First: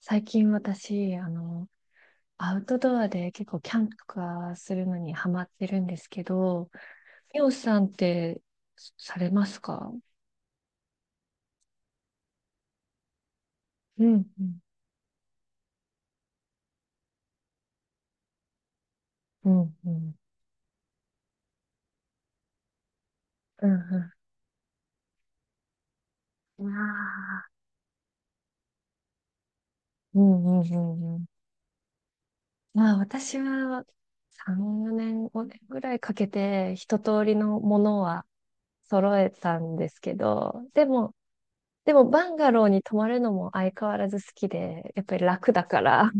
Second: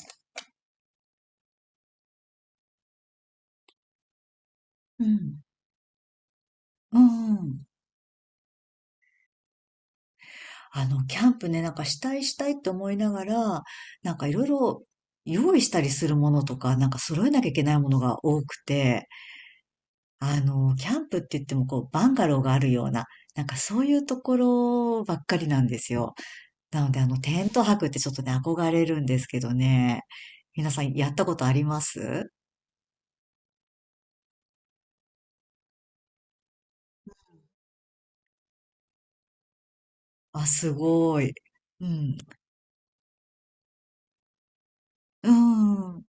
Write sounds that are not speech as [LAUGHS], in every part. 最近私、アウトドアで結構キャンプとかするのうにハマん。ってるんですけど、うんミうオん。さんってされますか？キャンプね、なんかしたいしたいって思いながら、うなん、んかいうろいん、ろ用意したりするものとか、なんか揃えなきゃいけないものが多くて、うん、うん、キャンプって言ってもこう、バンガローがあるような、なんかうそういうん、ところばっかりなんですよ。うん。なので、テああ、ント泊ってちょっとね、憧れるんですけどね。うん、うん、う皆さんやん、っうたん。ことあります？まあ私は3、4年、5年ぐらいかけて一通りのものは揃えたんですけあ、ど、すでも、ごい。うでもん。バンガローに泊まるのも相変わらず好きで、やっぱりう楽だかん。ら、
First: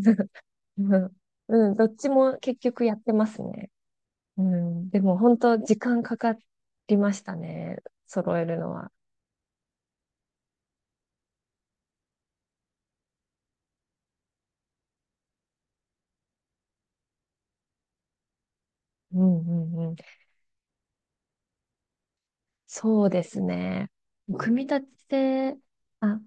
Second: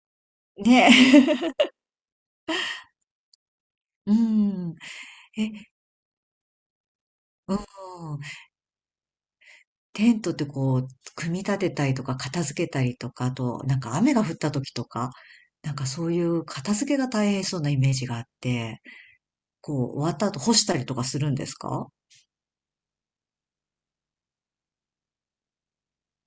ね。うん、う [LAUGHS] んどっちも結局やってますね。ううん。ん、でも本え、当時間かかりましたうん。ね。揃えるのは。テントってこう、組み立てたりとか、片付けたりとか、あと、なんか雨が降った時とか、なんかそういう片付けが大変そうなイメージがあって、うんうこんうん。う、終わった後干したりとかするんですか？そうですね。組み立てあ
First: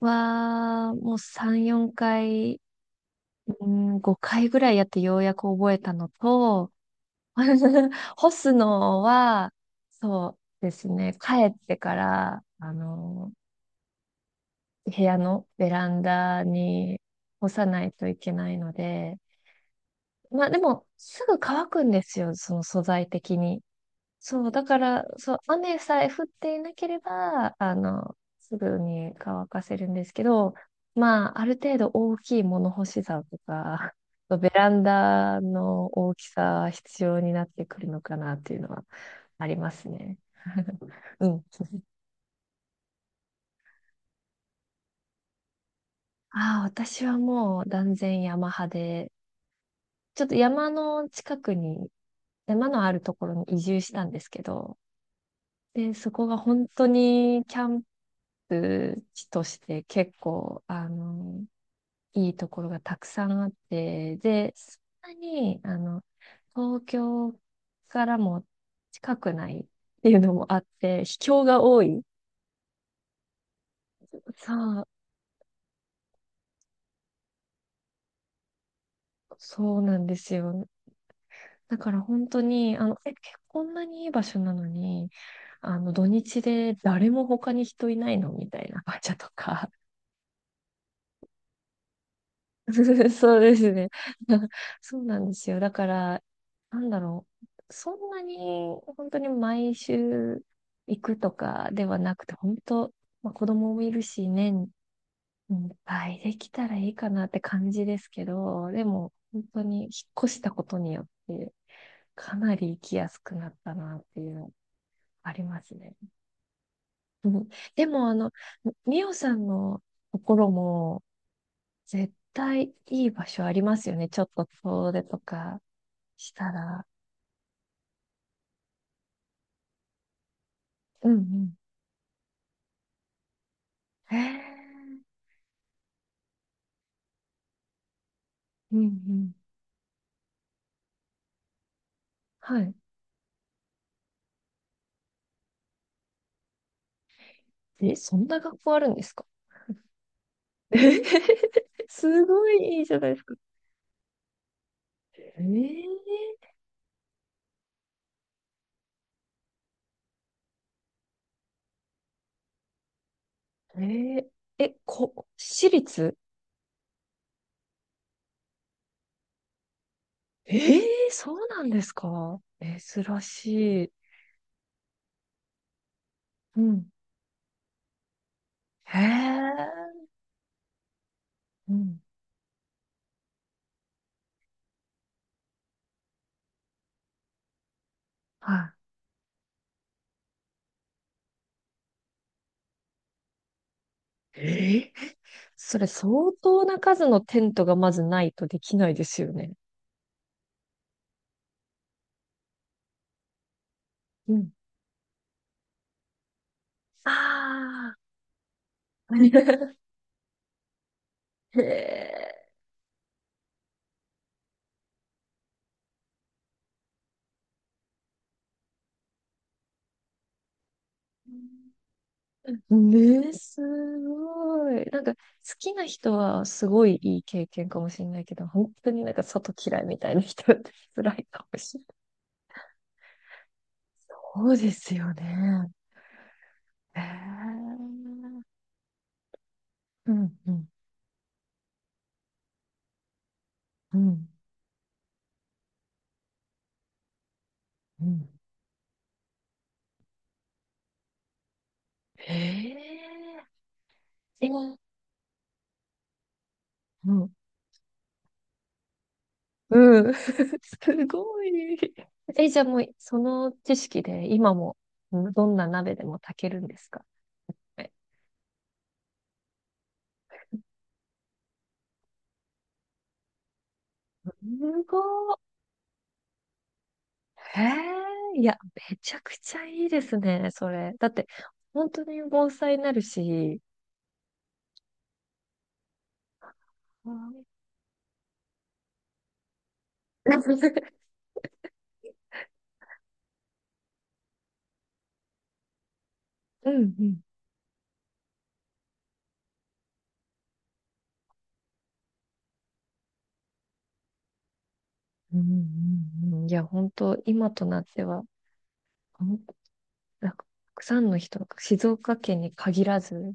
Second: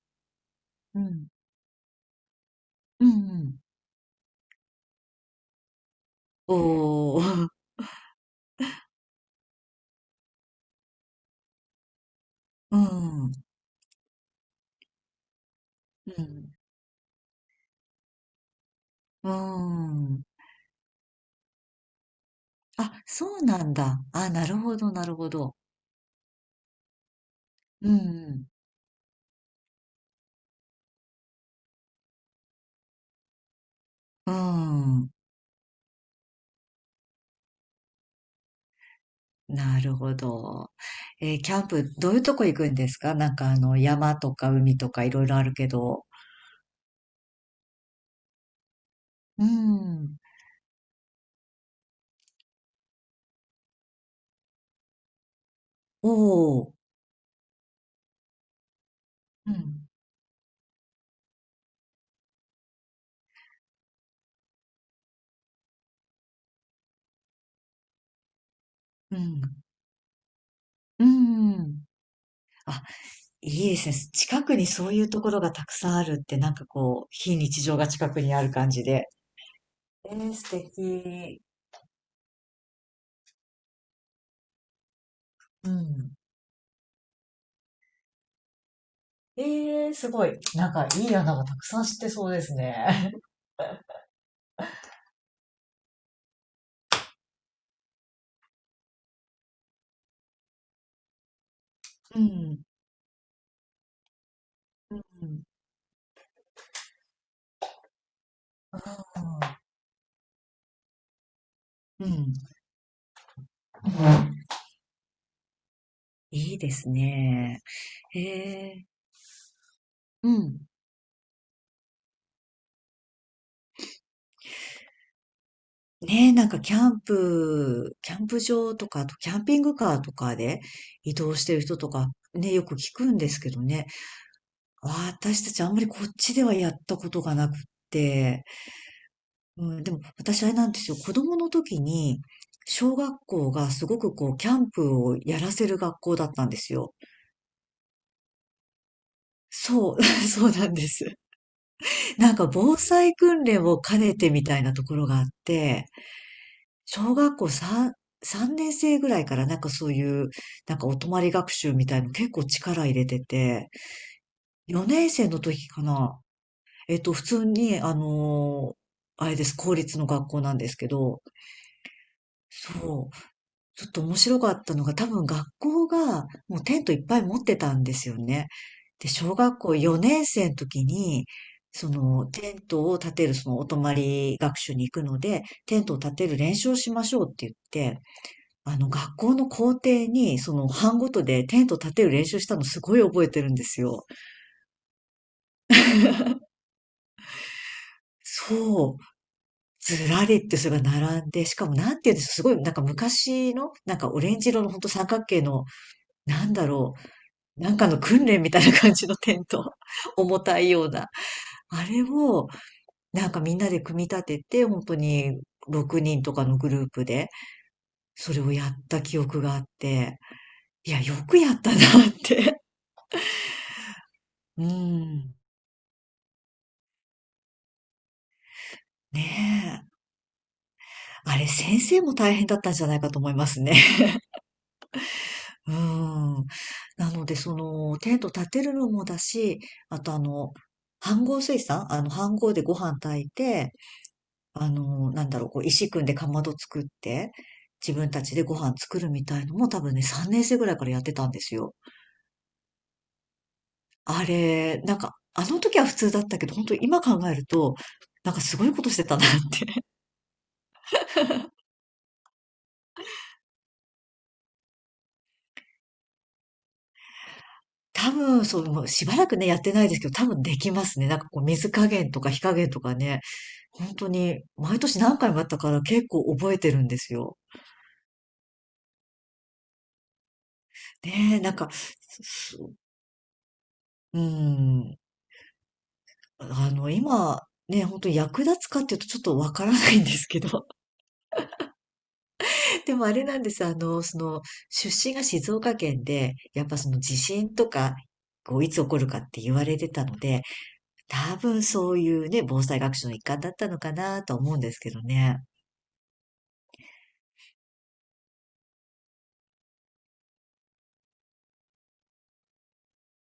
は、うもうん。3、4回、うんうん。うん、5回ぐらいやってようやく覚えたのと、おー、[LAUGHS] 干すのは、そうですね。帰ってから、[LAUGHS] うん、う部屋のベランん、ダに干さないといけないので、うーん。まあでも、すぐ乾くんですよ、その素あ、材そ的うに。なんだ。あ、なそう、るだほかど、なら、るほそう、ど。雨さえ降っていなければ、うん、すぐに乾かせるんですけど、まあ、ある程度大きい物干し竿とか、う [LAUGHS] ベランん。ダの大きさは必要になってくるのかなっていうのはありまなするほね。ど。[LAUGHS] うん。キ [LAUGHS] ャンプ、どういうとこ行くんですか？なんか山とか海とかいろいろあるけど。ああ、私はもう断然山派で、うん。ちょっと山の近くに、山のあるところに移住したんですけど、で、そおこが本お、当にキャンプ地とうしてん、結構、いいところがたくさんあって、で、そんなに、東京からもう近くん、ないっていうのもあって、う秘境がん。多い。あ、いいですね。近さくにあ、そういうところがたくさんあるって、なんかこう、非日常が近くにある感じで。そうなんでえすー、素よ。敵。だから本当に、こんなにいい場所なのに、う土ん。日で誰も他に人いないのみたいな場所とか。えーすごい。なんかいい穴がたくさん知ってそうです [LAUGHS] ね。そうですね。[LAUGHS] そうなんですよ。だから、なんだろう。そんなに、本当に毎週行くとかではな [LAUGHS] うくて、本ん、当、まあ、子供もいるし、年うん、いっぱいできたらいいかなって感じですけど、でも、本当に引っ越したことによって、うん。うかん、なり行きやすくなったなっていうのありますね。いいですうんね。でも、へえ、みおさんのとうころん。も、絶対いい場所ありますよね。ちょっと遠出とかねしえ、なんたから。キャンプ場とか、あとキャンピングカーとかでうん移う動しん。てる人とか、ね、よく聞くんですけどね。へえ。私たちあんまりこっちではやったことがなくって。うんうん。うん、でも私あれなんですよ。子供の時に、はい。小学校がすごくこう、キャンプをやらせる学校だったんですよ。え、そんな学校あるんですか？そう、[LAUGHS] そうなんえでへへす。へ [LAUGHS] すなんかご防いいいじゃない災ですか。訓練を兼ねてみたいなところがあっえて、ー、小学校3年生ぐらいからなんかそういう、なんかお泊まり学習みたいの結構力入れてて、えー、4年生の時私か立な。普通に、あれです、公立の学校なえんですー、けど、そうなんですか？そう、珍しちょい。っと面白かったのが、多分学校がもううテンん。トいっぱい持ってたんですよね。へで、小学校え。4年生の時に、うそん。のテントを建てる、そのお泊まり学習に行くので、テントを建てる練習をしましょうって言って、は学校の校庭に、その、班ごとでテント立てる練習したのすごい覚えてるんですよ。い。えーそれ相当な数のテントがまずないとできないそでう。すよね。ずらりってそれが並んで、しかもなんて言うんでしょう、すごいなんか昔の、なんかオうレンジん色のほんと三角形の、なんだろう、なんかあのあ。訓練みたいな感じのテント。[LAUGHS] [LAUGHS] 重たいような。へあれえ。を、なんかみんなで組み立てて、本当に6人とかのグループで、それをやった記憶があって、いや、よくやったなって。ね、すうごい。なんか、好ん。きな人はすごいいい経験かもしれないけど、本当になんねか外嫌いえ、みたいな人って辛いあかれ、もしれ先な生い。も大変だったんじゃないかと思いますね。そうですよ [LAUGHS] ね。うん。へなので、そえ。の、テント立てるのもだし、あうとん、うん、飯盒炊さん飯盒でご飯炊いて、うん、なんだろう、こう、石組んでかまど作って、自う分たん。ちでご飯作るみたいのも多分ね、3年生ぐらいからやってたんですよ。へえ。あえ、うん、れ、なんか、あの時は普通だったけど、本当に今考うえると、なんかすごいことしてたなって、ん。[LAUGHS] すごい。え、じゃあもう、その知識で今も、どんな鍋でも炊けるんですか？多分、そう、もうしばらくね、やってないですけど、多分できますね。なんかこう、水加減とか火加減とかね、本当すに、毎年何回ごもやったから結構覚えてるんですよ。いへえ、いや、めちゃくちゃいいですね、それ。だって、ねえ、なんか、本当に盆栽になるし。うん、う今、ん ね、本当に役立つかっていうとちょっとわからないんですけど。[LAUGHS] [LAUGHS] でもあれなんです。出身が静岡県で、やっうぱそんのう地ん。震とか、こう、いつ起こるかって言われてたので、多分そういうね、防災学習の一環だったのかなとは思うんですけどうね。んうんうんいや、本当、今となっては、ほんなんかたくさんの人静岡県に限らず、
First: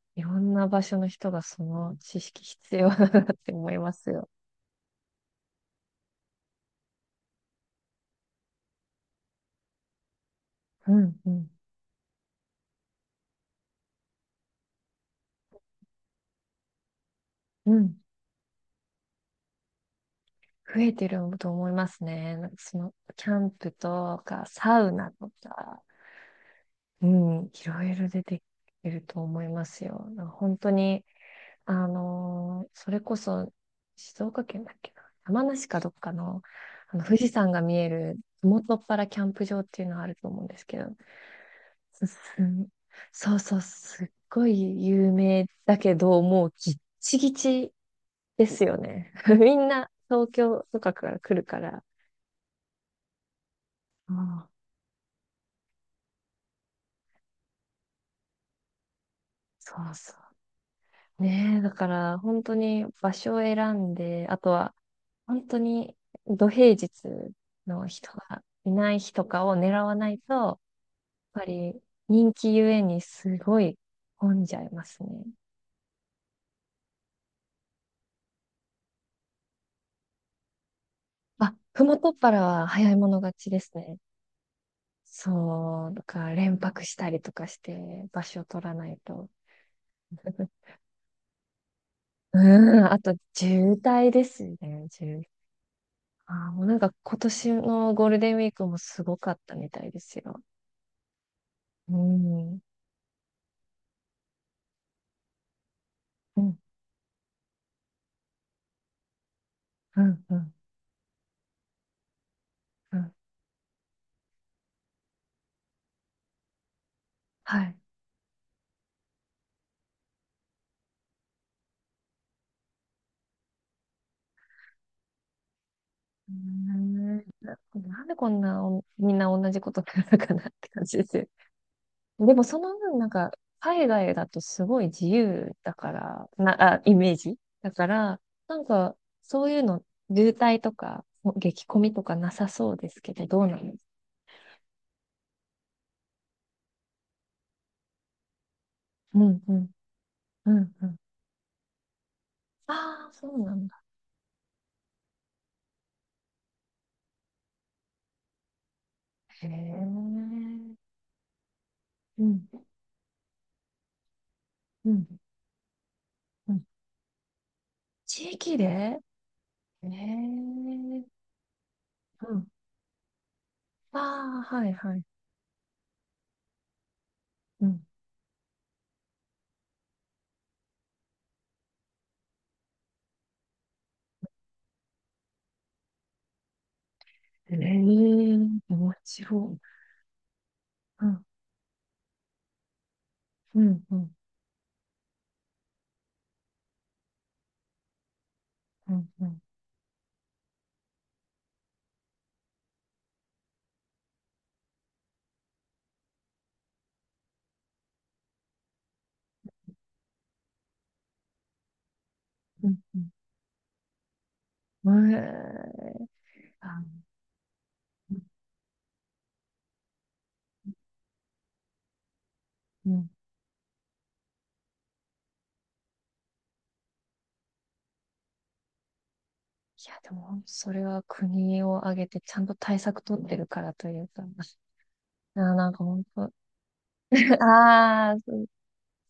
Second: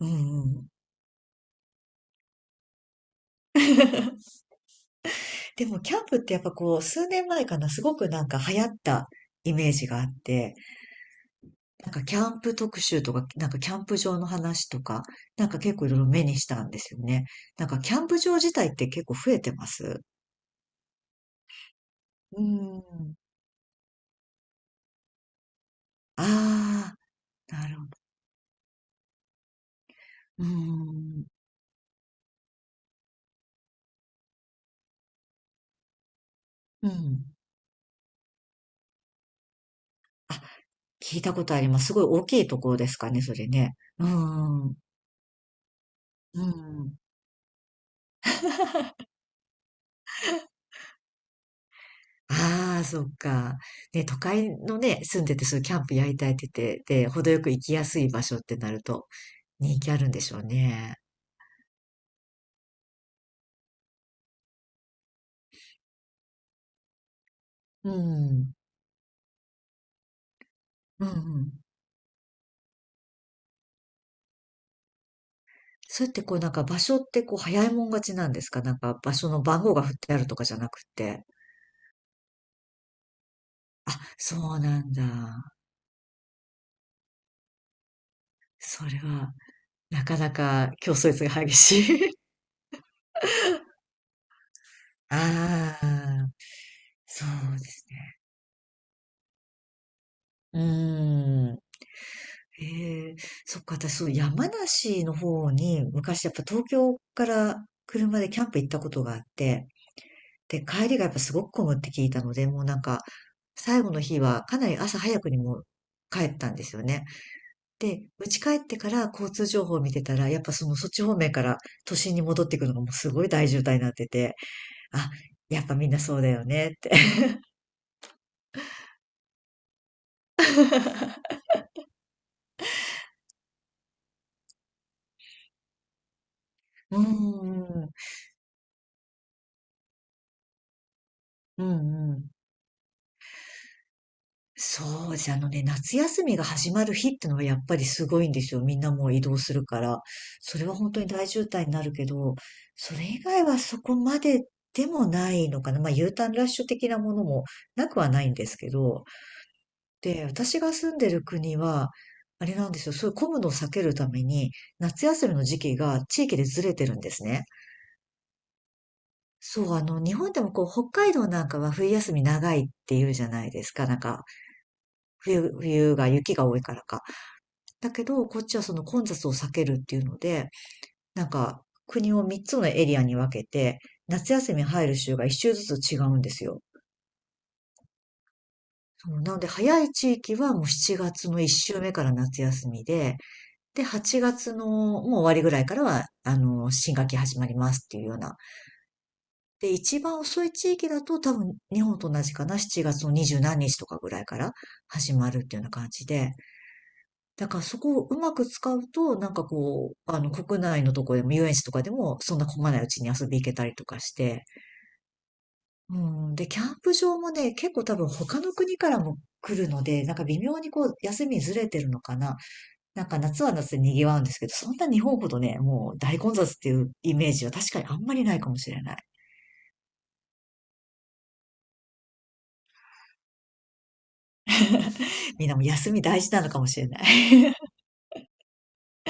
ういろんうんなん。場所の人がその知識必要だなって思いますよ。でも、キャンプってやっぱこう、数年前かな、すごくなんか流行ったイメージがあって、うんうん。なんかキャンプ特集とか、なんかキャンプ場の話とか、なんか結構いろいろ目にしたんですよね。なんうかキャん。ンプ場自体って結構増えてます？増えてると思いますね。うなんかその、ん。キャンプとか、サウナとか、あうん、あ、いなるろほど。いろ出てきると思いますよ。なんかう本当に、ん。それこそ静岡県だっけな、山梨かどっかの、うあの富ん。士山が見える麓っ腹キャンプ場っていうのがあるとあ、思うんですけど、聞いたことあります。すごいすす大きいところですかね、そそうれそう、ね。すうっごん。うい有名だけど、もうギッん。チギチですよね。[LAUGHS] みんな東京とかから来るから。ああ、そっか。ね、都あ会あのね、住んでて、そういうキャンプやりたいって言ってて、で、程よく行きやすい場所ってなると、そ人気うあるんそでうしょうね。ねえ、だから本当に場所を選んで、あとは本当に土平日のう人がん。いない日とかを狙わないと、やっうん、うぱん。り人気ゆえにすごい混んじゃいますね。そうやってこう、なんか場所ってこう、早いもん勝ちなんですか？なんか場所の番号が振ってあるとかじゃなくて。あ、ふもとっぱらは早い者勝ちですあ、ね。そうなんだ。そう、だから連泊したりとかして場所を取らそなれいと。は、なかな [LAUGHS] か競争率が激しい。うん、あと渋滞ですね、[LAUGHS] 渋滞。ああ、あー、もうなんか今そ年うですのゴーね。ルデンウィークもすごかったみたいですよ。うーん。うん。ええ、そっか、私、そう、山梨の方に、昔やっうぱん、東京から車でキャンプ行ったことがあって、うん、うん、で、帰りがやっぱすごく混むって聞いたので、もうなんうか、ん。最後の日はかなり朝早くにもう帰ったんですよね。はい。で、家帰ってから交通情報を見てたら、やっぱそのそっち方面から都心に戻っていくのがもうすごい大渋滞になってて、あ、やっぱみんなそうだうーよねって。んなんでこんなおみんな同じことするかなって感じですよ。でもその分、なんか、海外だとすごい自由だから、な、あ、[LAUGHS] イうん、メージだうかん、ら、なんか、そういうの、渋滞とか、う激混みとん、うかん。なさそうですけど、どうなんですか？そうです。あのね、夏休みが始まる日ってのはやっぱりすごいんですよ。みんなもうう移動ん、うするん、から。うそれはん、う本ん。当に大渋滞になるけど、それああ、以そう外なはんそだ。こまででもないのかな。まあ U ターンラッシュ的なものもなくはないんですけど。へえ。うで、私がん、住んでる国は、あれなんですよ。そういう混むのを避けるために、うん、夏休みの時期が地域でうずん。れてるんですね。地域でへそう、日本でもこう、北え。海道なんかは冬休みうん。長いっていうじゃないですか。なんか、ああ、はい、はい。冬が雪が多いからか。うん。だけど、こっちはその混雑を避けるっていうので、なんか、国を3つのエリアに分けて、夏休み入る週が1週ずつ違うんですよ。ええ面そう白なので、い。早い地域はもう7うん、月の1週目から夏休みで、うん、で、うん、8月のもう終わりぐらいからは、新学期始まりますっていうような。うん、うん、で、一番遅い地域だと多分日本と同じかな、7月の二十何日とかぐらいから始まるっていうような感じで、だからそこをうまく使うと、なんかこう、国内のとこでも遊園地とかでも、そんな混うまないうちにん。遊び行けたりとかして。うんえうえん。で、キャンあ、プ場もね、結構多分うん、他の国からも来るので、なんか微妙にこう、休みずれてるのかな。うなんん。か夏は夏で賑わうんですけど、そんな日本ほどね、もう大混雑っていうイメージは確かにあんまりないかもしれない。いや、でも、それは国を挙げてちゃんと対策取ってるからというか、みんなもなんか休み本大事当、なのかもしれない。[LAUGHS] ああ、そう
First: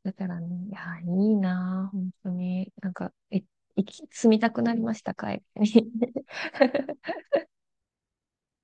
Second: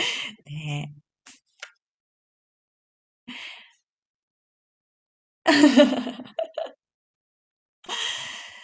だから [LAUGHS] ね、いや、ねえいいなあ、本当に。なんか、え、行き、住みたくなりました、海外に。[LAUGHS]